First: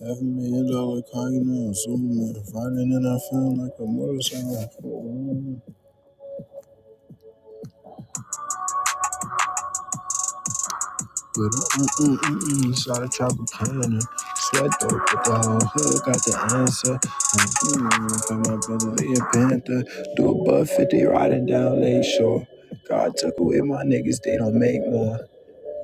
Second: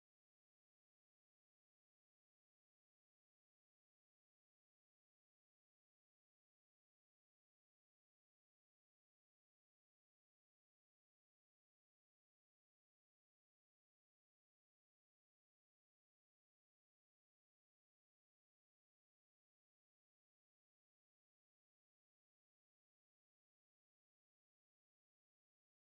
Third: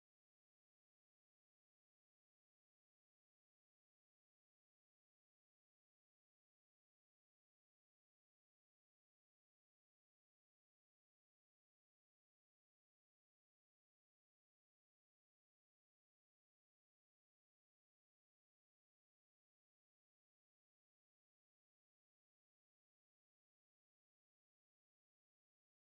Half a million dollar car, you know, I'm Superman. Riding and I feel like a motorcycle. But mm-mm-mm-mm, shot a Tropicana. Sweat though, but the whole hood got the answer. Mm-mm, got my brother Lee Panther. Do a buck 50 riding down Lake Shore. God took away my niggas, they don't make more.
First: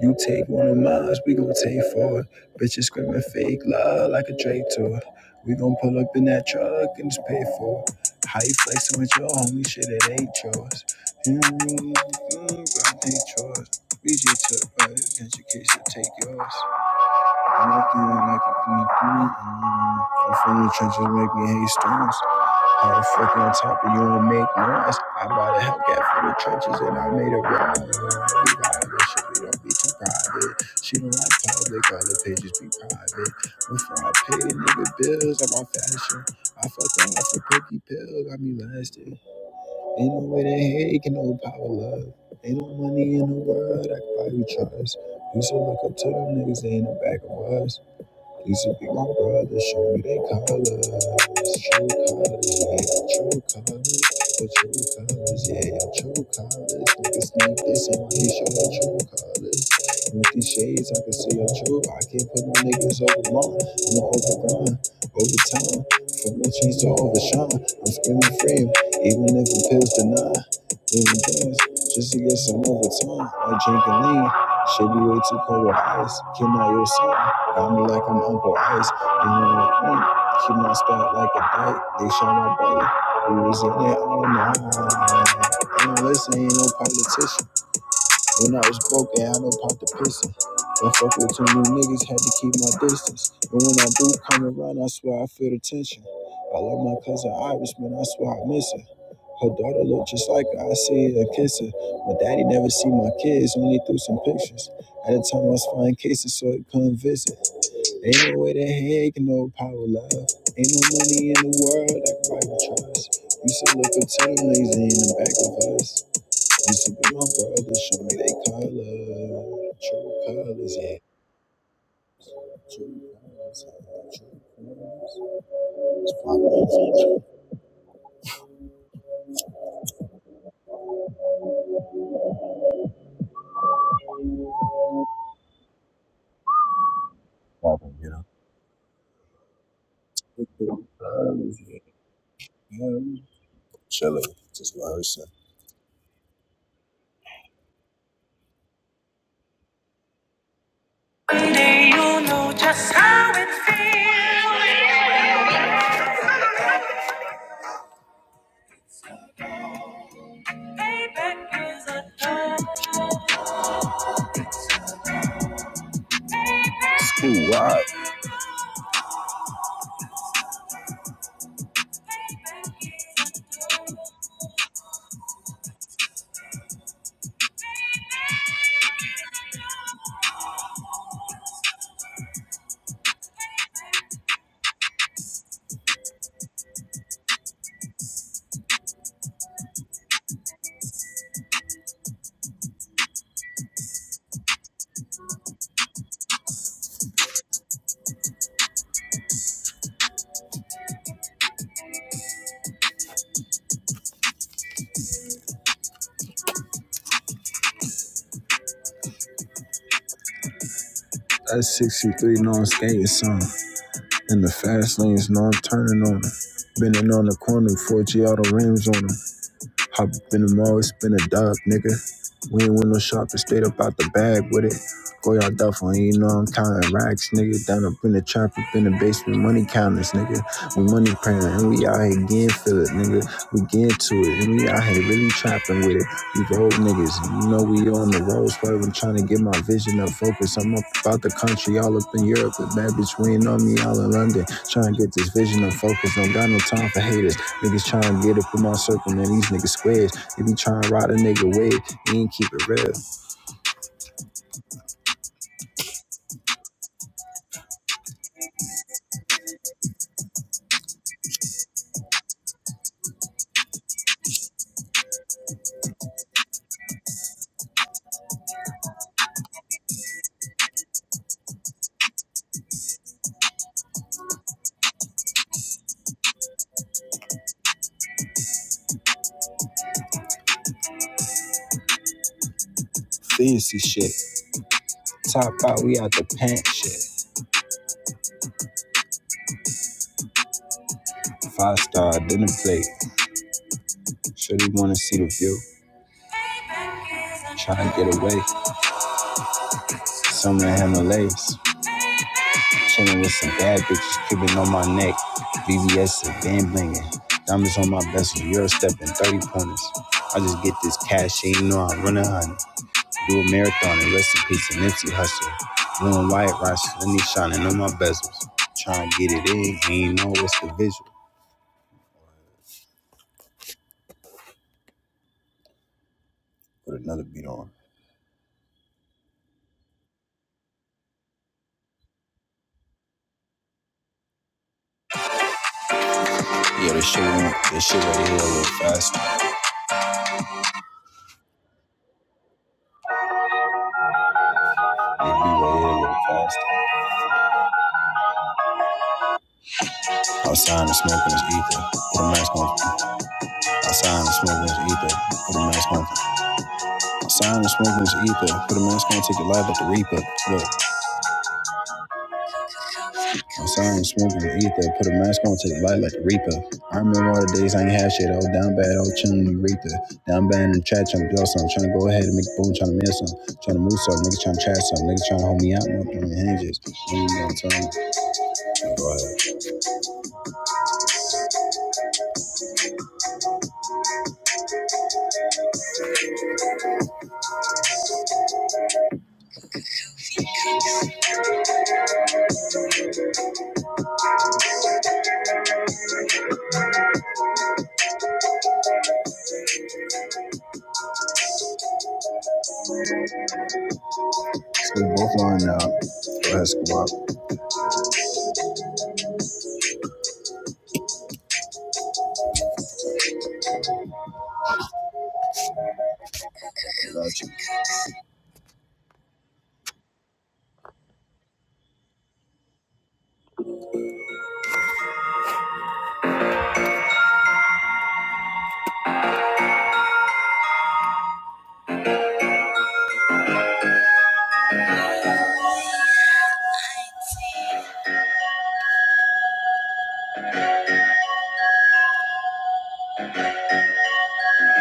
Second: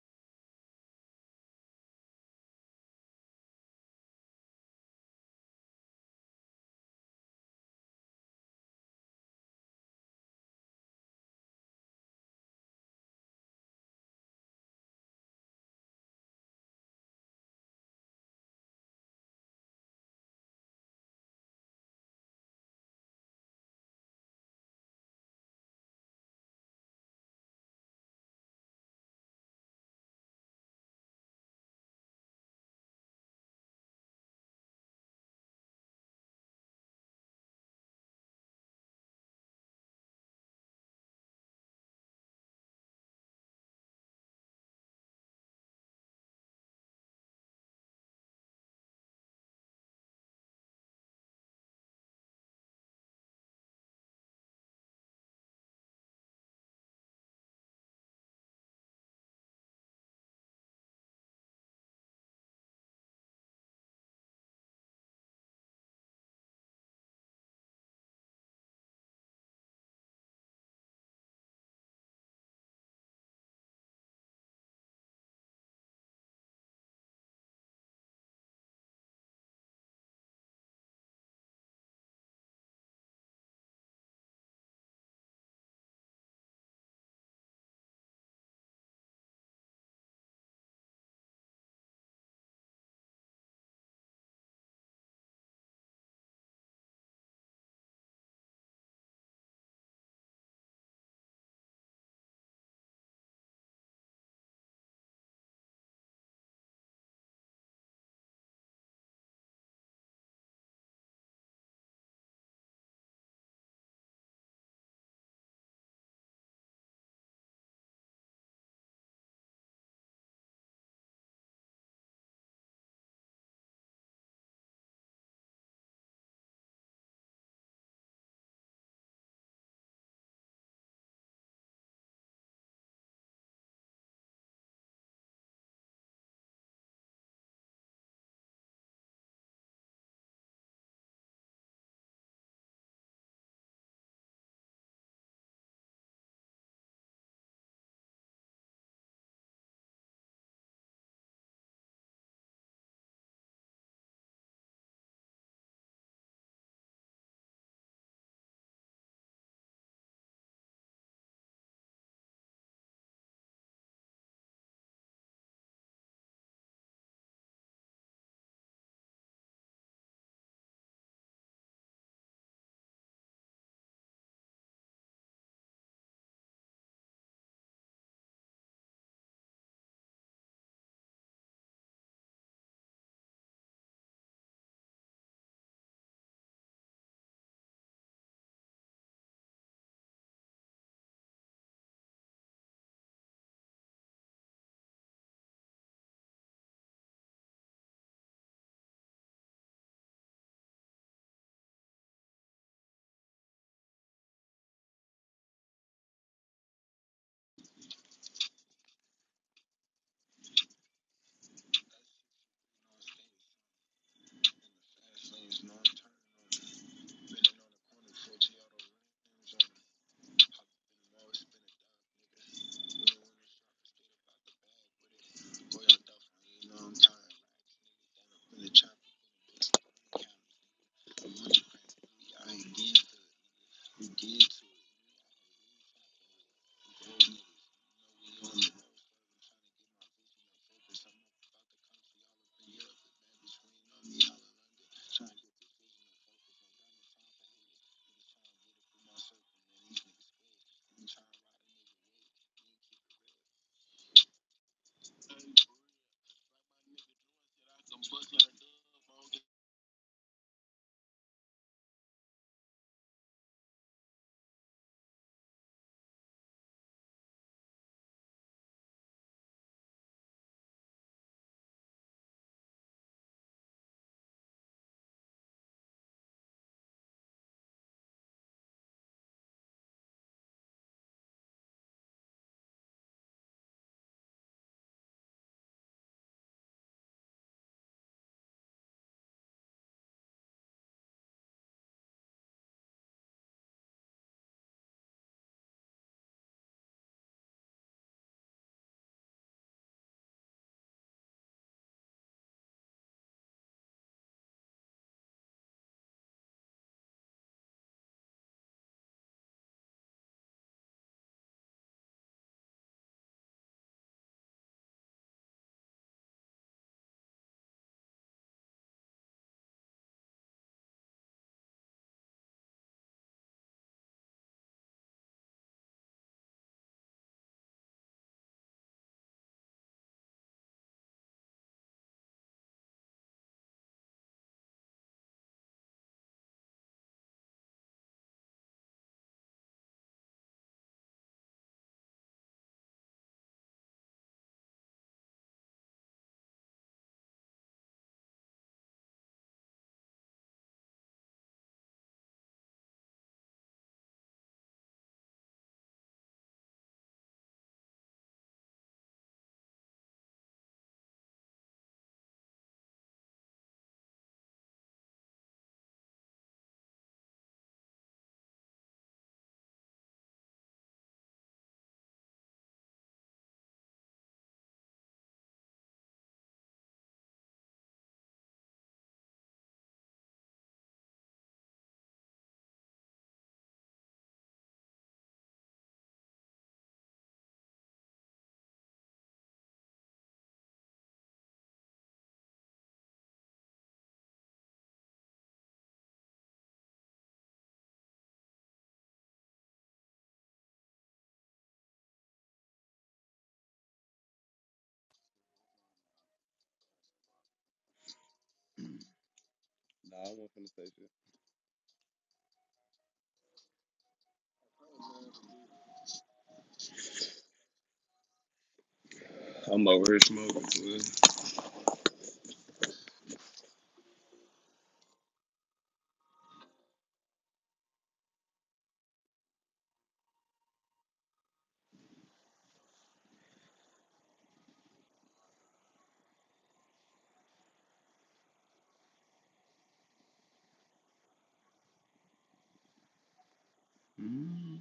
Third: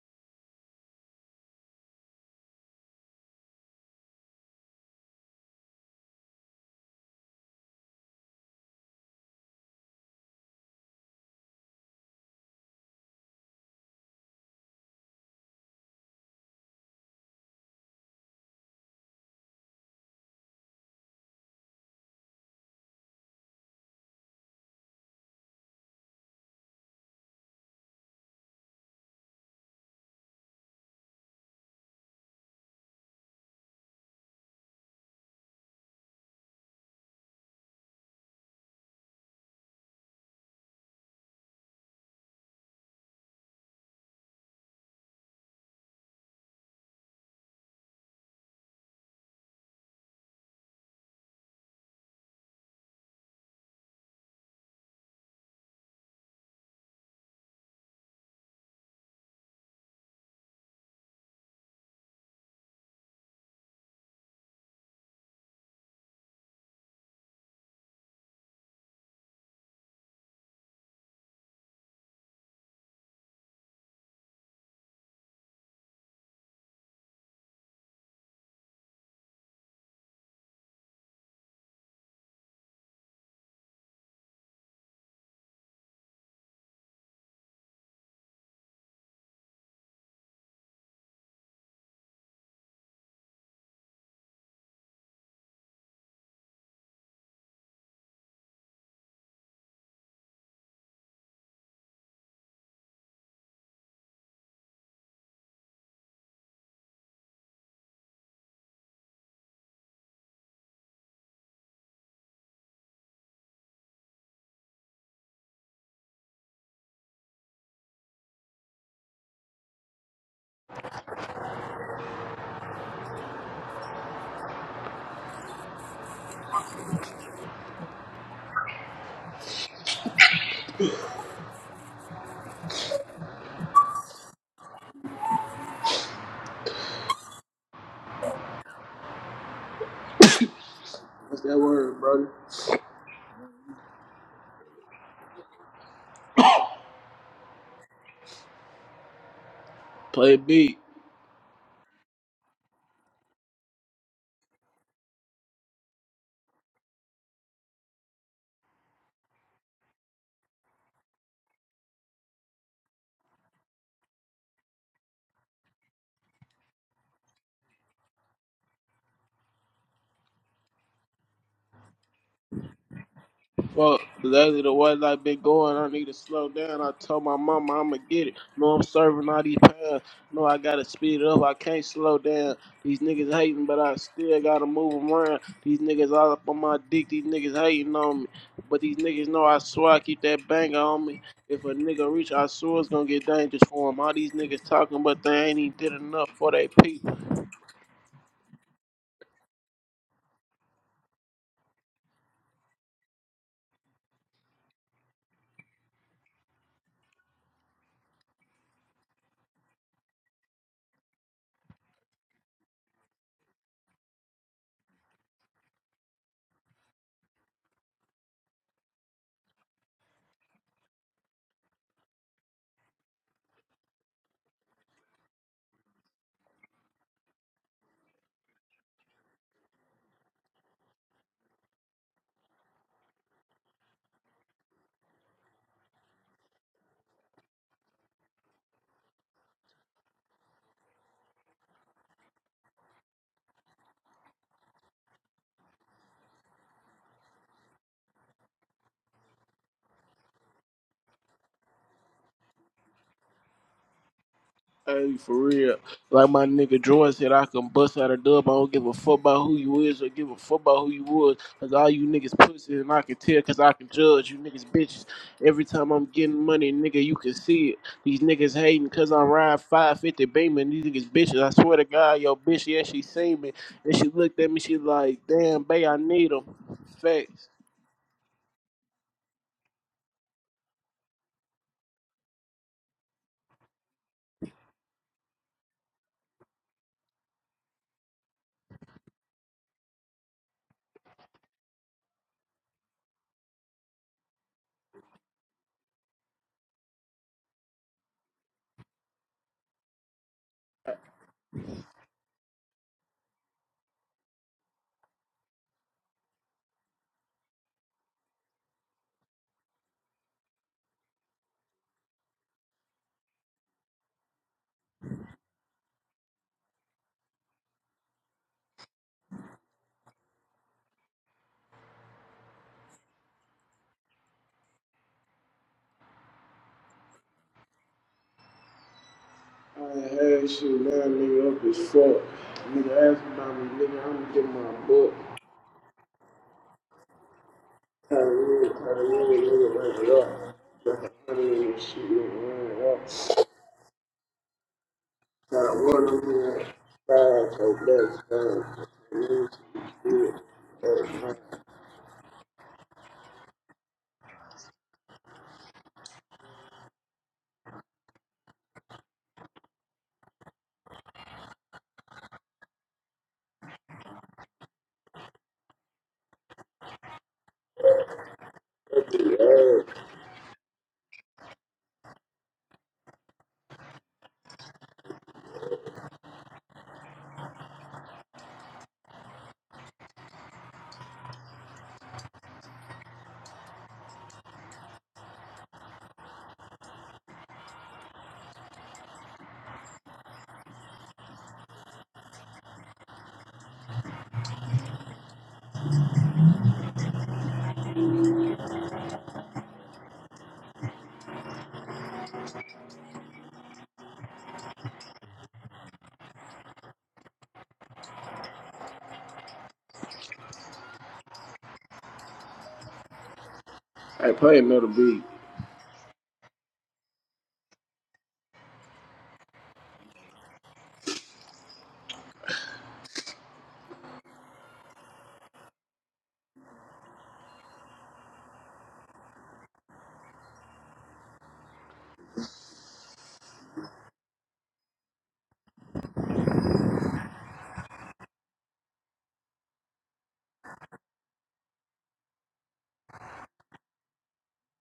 You take one of mine, we gon' take four. Bitches screaming fake love like a Drake tour. We gon' pull up in that truck and just pay for it. How you flexing with your homie? Shit, it ain't yours. Mm-hmm, mm ain't yours. We just took private education, take yours. I like you, I like you, mm, mm, mm. I'm from the trenches, make me hate stones. Motherfucker on top of you and make noise. I bought a Hellcat for the trenches and I made a ride. We got it, shit, we don't be too private. She don't like public, all the pages be private. Before I pay a nigga bills, I'm on fashion. I fucked her off a cookie pill, got me lasting. Ain't no way that hate can no power love. Ain't no money in the world I can buy you trust. Used to look up to them niggas, they in the back of us. Please be my brother, show me they colors. True colors, yeah, true colors. The true colors, yeah, yeah, true colors. Niggas sneak this in my he show the true colors. With these shades, I can see your truth. I can't put no niggas over mine. I'ma overrun, over time. From the trees to overshine. I'm screaming free, even if the pills deny. Living things, just to get some overtime. Like and lean. Should be way too cold with ice. Can I your son? I'm like I'm over ice. And you're like, mm, keep my spot like a bite. They shot my brother. We was in it all night. And listen, ain't no politician. When I was broke, I had no pop the piston. Don't fuck with two new niggas, had to keep my distance. And when I do come around, I swear I feel the tension. I love my cousin Iris, man, I swear I miss her. Her daughter look just like her, I see her kiss her. My daddy never see my kids, only through some pictures. At the time I was flying cases, so he couldn't visit. Ain't no way to heck, no power, love. Ain't no money in the world I can buy your trust. Used to look up to them niggas in the back of us. Used to be my brother, show me they color. True colors, yeah. True colors, yeah. True colors. It's poppin', poppin', you know. True What's that colors, yeah. word, brother? Um, Chillin', just rehearsing. Play beat. One day you'll know just how it feels. Payback is a dog. Ooh, wow. Fuck. Lately, the way I've been going, I need to slow down. I told my mama I'ma get it. No, I'm serving all these pounds. No, I gotta speed it up. I can't slow down. These niggas hating, but I still gotta move 'em around. These niggas all up on my dick. These niggas hating on me. But these niggas know I swear I keep that banger on me. If a nigga reach, I swear it's gonna get dangerous for him. All these niggas talking, but they ain't even did enough for they people. That's 63 no, I'm skating some, In the fast lanes, no, I'm turning on them. Bending on the corner, 4G auto rims on them. Hop up in the mall, it's been a dub, nigga. We ain't win no shopping, straight up out the bag with it. Go y'all duffel, and you know I'm counting racks, nigga. Down up in the trap, up in the basement, money counters, nigga. We money printing, and we out here getting feel it, nigga. We getting to it, and we out here really trapping with it. You road niggas, you know we on the road swerving, trying to get my vision up focus. I'm up about the country, all up in Europe. The bad bitch waiting on me, all in London. Trying to get this vision up focus. Don't got no time for haters. Niggas trying to get up in my circle, man. These niggas squares. They be trying to ride a nigga wave. He ain't keep it real. Hey, for real. Like my nigga Jordan said, I can bust out a dub. I don't give a fuck about who you is or give a fuck about who you was. Cause all you niggas pussy and I can tell cause I can judge you niggas bitches. Every time I'm getting money, nigga, you can see it. These niggas hating cause I'm riding 550 Beamer and these niggas bitches. I swear to God, yo bitch, yeah, she seen me. And she looked at me, she like, damn, bae, I need 'em. Facts. Fancy shit. Top out, we out the pant shit. Five star dinner plate. Sure they wanna see the view. Trying to get away. Some that have no legs. Chilling with some bad bitches, Cuban on my neck, VVS and band blinging. Diamonds on my vessel, Euro stepping, 30 pointers. I just get this cash, she ain't know I'm running honey. Do a marathon and rest in peace, an empty hustle. Blue and white rocks, let me shining on my bezels. Trying to get it in, ain't know what's the visual. Put another beat on. I ain't had shit, man, nigga, up as fuck. Nigga, ask me about me, nigga, I'm gonna get my book. Yeah, this shit, went- this shit right here a little faster. This beat right here a little faster. Outside and smoking this ether. Put a mask on. Outside and smoking this ether. Put a mask on. My sound is smoking as ether. Put a mask on, take it live like the reaper. Look, my sound is smoking as ether. Put a mask on, take it live like the reaper. I remember all the days I ain't had shit. I was down bad, I was chilling in Aretha. Down bad in the chat, trying to blow some. Trying to go ahead and make a boom, trying to miss some. Trying to move some. Niggas trying to chat some. Niggas trying to hold me out. No, doing hinges. You ain't gonna tell me. Go ahead. Scoop both line out. Go ahead, squat. Nah, I I play another beat. am over here smoking. fool.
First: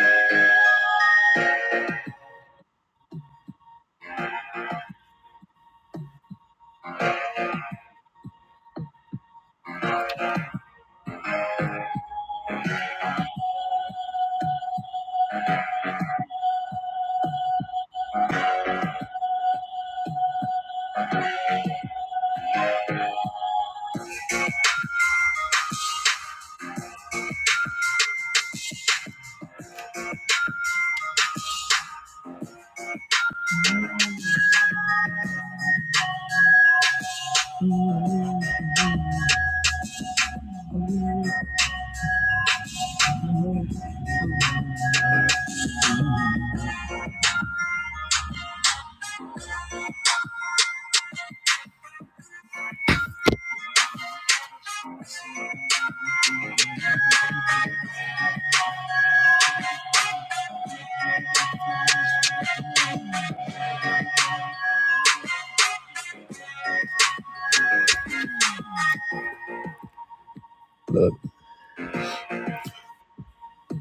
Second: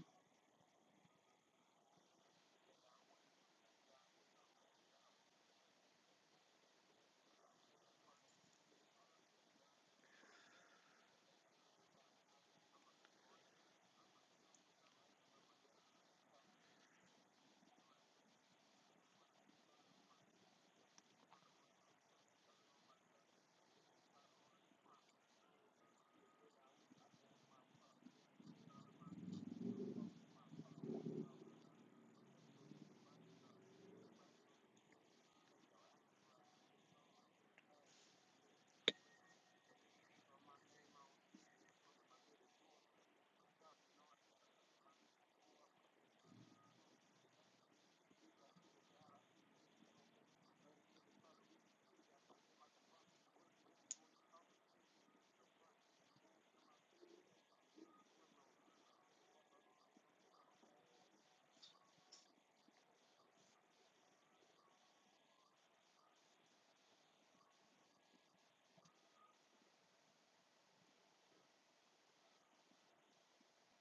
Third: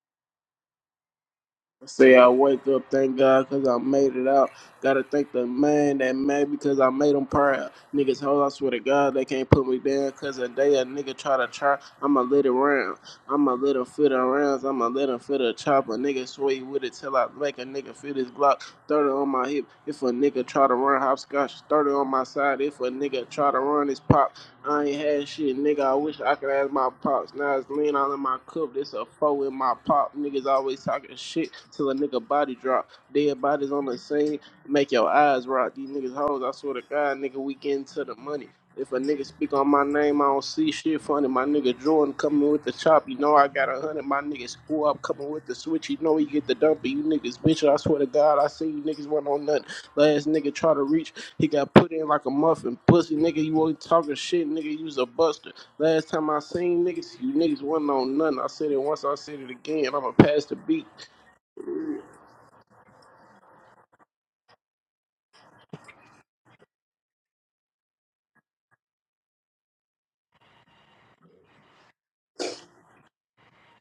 Say I wake up, thank God, cause I made it out. Gotta thank the man that made me, cause I made him proud. Niggas hold, I swear to God, they can't put me down, cause a day a nigga try to try, I'ma let it round. I'ma let him fit around, I'ma let him fit a chopper. Nigga sway with it till I make a nigga feel his Glock. 30 on my hip, if a nigga try to run hopscotch. 30 on my side, if a nigga try to run his pop. I ain't had shit, nigga. I wish I could have my pops. Now it's lean all in my cup. This a foe in my pop. Niggas always talking shit till a nigga body drop. Dead bodies on the scene make your eyes rock. These niggas hoes. I swear to God, nigga, we getting to the money. If a nigga speak on my name, I don't see shit funny. My nigga Jordan coming with the chop. You know I got a hundred. My nigga screw up coming with the switch. You know he get the dump. You niggas bitch. I swear to God, I see you niggas want on nothing. Last nigga try to reach, he got put in like a muffin. Pussy nigga, you always talking shit, nigga, you a buster. Last time I seen niggas, you niggas wasn't on nothing. I said it once, I said it again. I'ma pass the beat. Look.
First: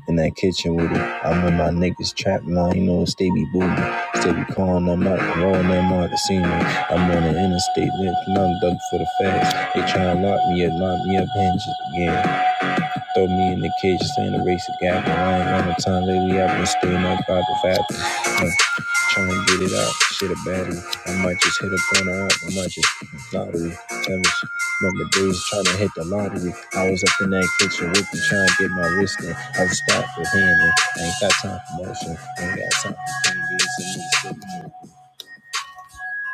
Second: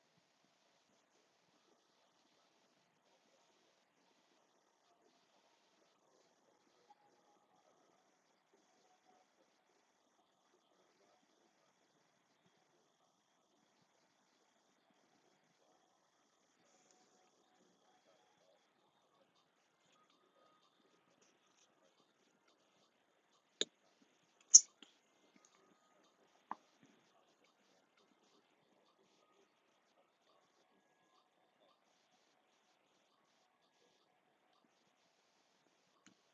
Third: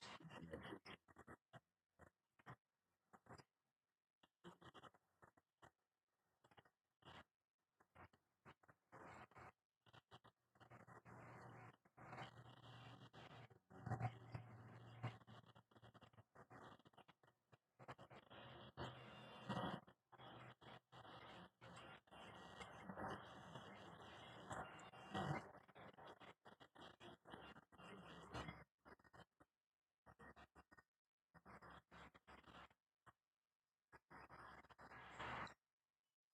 in that kitchen with it. I remember my niggas trap line, you know, stay be boomin'. Stay be calling them out, rolling them out the scene. I'm on the interstate, lifting, I'm dug for the fast. They try to lock me up, lock me up, hinges again. Throw me in the cage, saying the race a gap. I ain't got no time lately. I've been staying up by the bathroom. Uh, trying to get it out. Shit, a battery. I might just hit a corner out. I might just lottery. Damn it. Remember days trying to hit the lottery. I was up in that kitchen with you trying to get my wrist in. I was stopped with hand in. I ain't got time for motion. I ain't got time for pain.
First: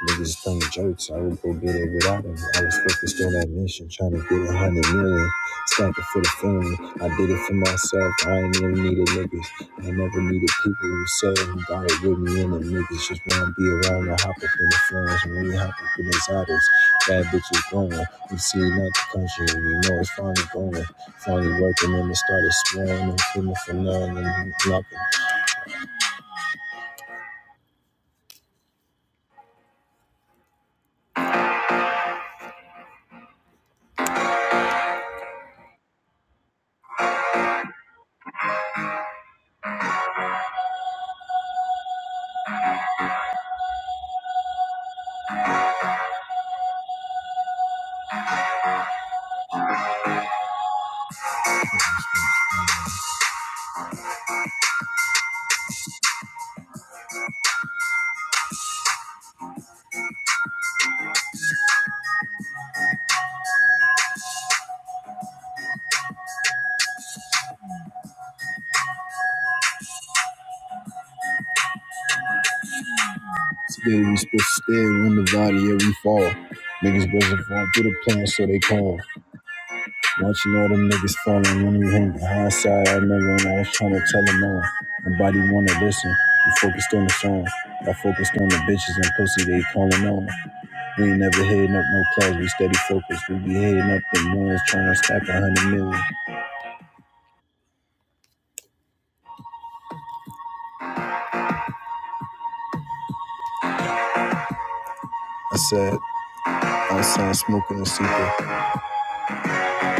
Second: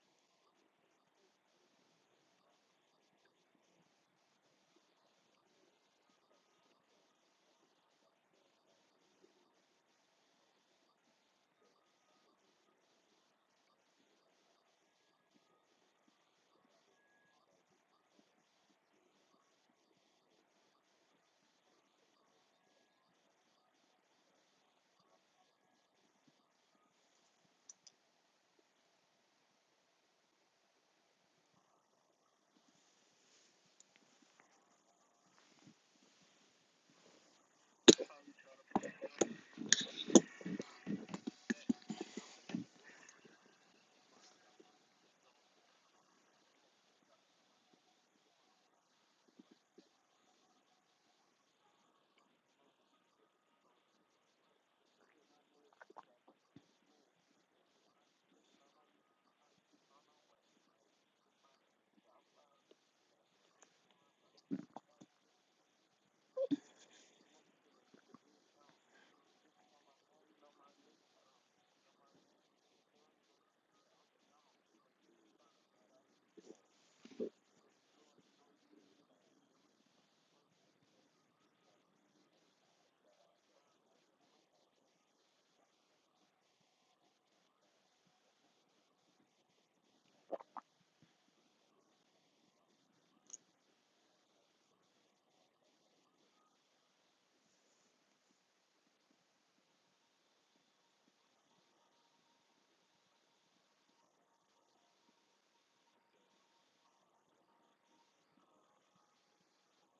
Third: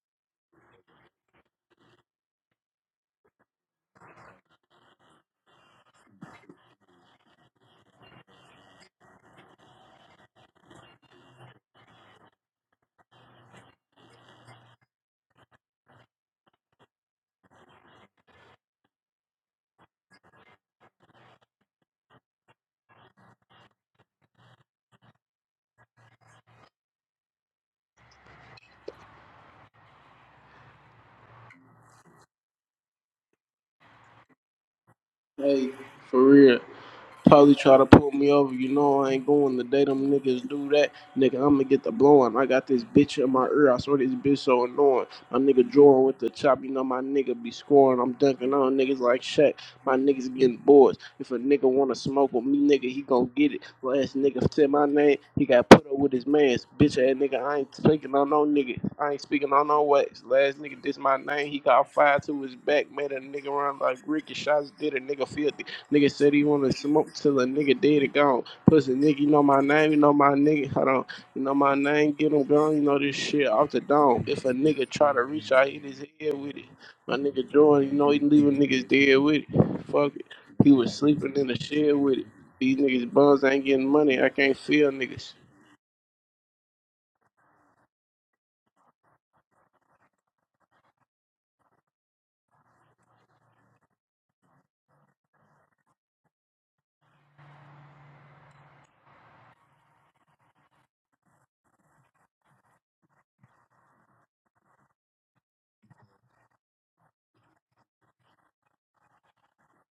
Niggas playing jokes. I would go get it without him. I was focused on that mission, trying to get a hundred million. Stopping for the family. I did it for myself. I ain't never needed niggas. I never needed people who said who got it with me and the niggas. Just wanna be around and hop up in the phones and when we hop up in these autos. Bad bitches going. We see not the country. and We know it's finally going. Finally working and it started swearing and feeling for none and knocking Hey, for real. Probably try to pull me over. You know I ain't going the day them niggas do that. Nigga, I'ma get the blowing. I got this bitch in my ear. I swear this bitch so annoying. My nigga drawing with the chop. You know my nigga be scoring. I'm dunking on niggas like Shaq. My niggas getting boards. If a nigga wanna smoke with me, nigga, he gon' get it. Last nigga said my name. He got put up with his mans. Bitch ass nigga. I ain't speaking on no nigga. I ain't speaking on no wax. Last nigga this my name. He got fired to his back. Made a nigga run like Ricky. Shots did a nigga feel Nigga said he wanna smoke till a nigga dead and gone. Pussy nigga, you know my name, you know my nigga. Hold on, you know my name, get him gone, you know this shit off the Still, we dome. still If a nigga still try in to the reach, valley, I yeah, hit we his fall. head with it. Niggas My wasn't nigga fall through Jordan, you the know he plan, so leaving they niggas call. dead with it. Fuck it. Watching all He them was niggas sleeping in the falling when we shed hang with it. These hindsight. I niggas remember buns when I ain't was getting trying to money. tell I them can't all. feel niggas. Nobody wanna listen. We focused on the song. I focused on the bitches and pussy they calling on. We ain't never heading up no clouds, we steady focused. We be heading up the ones trying to stack a hundred million. I said, outside smoking a super.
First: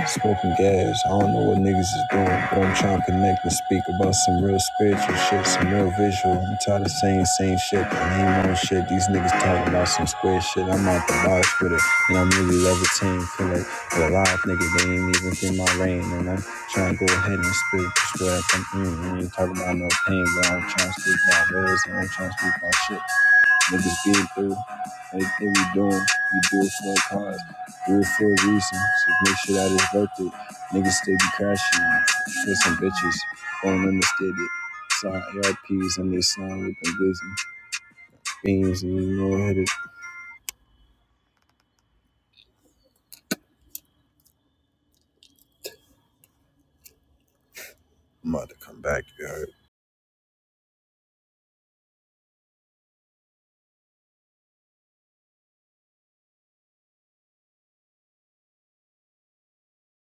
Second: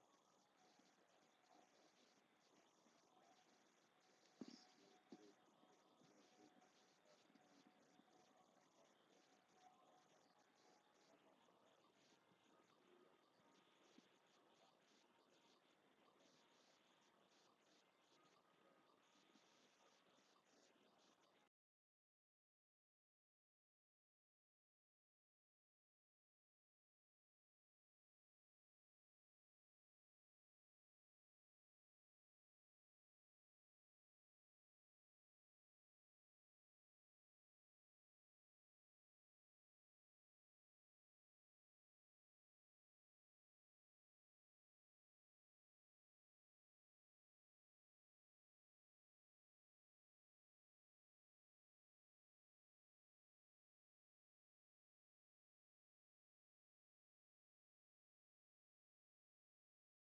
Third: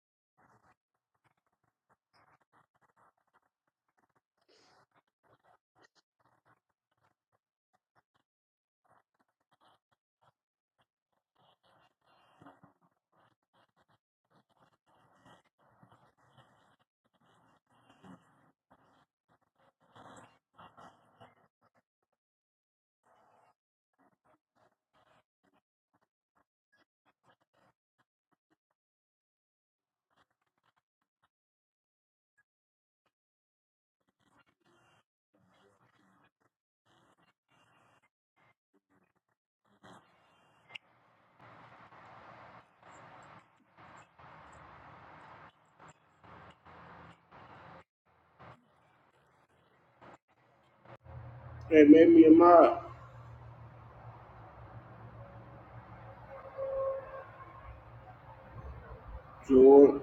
Smoking gas, I don't know what niggas is doing, but I'm trying to connect and speak about some real spiritual shit, some real visual. I'm tired of saying same shit, the name on shit. These niggas talking about some square shit. I'm out the box with it, and I'm really levitating. Feel like a live nigga, they ain't even in my lane, and I'm trying to go ahead and speak just I come through. ain't talking about no pain, but I'm trying to speak my reals, and I'm trying to speak my shit. Niggas been through everything we doing. We do it for a cause. Do it for a reason. So make sure that it's worth it. Niggas still be crashing for some bitches. Won't understand it. Saw ARPs and they slime with them busy beams and you know it. Yeah, my Jordan.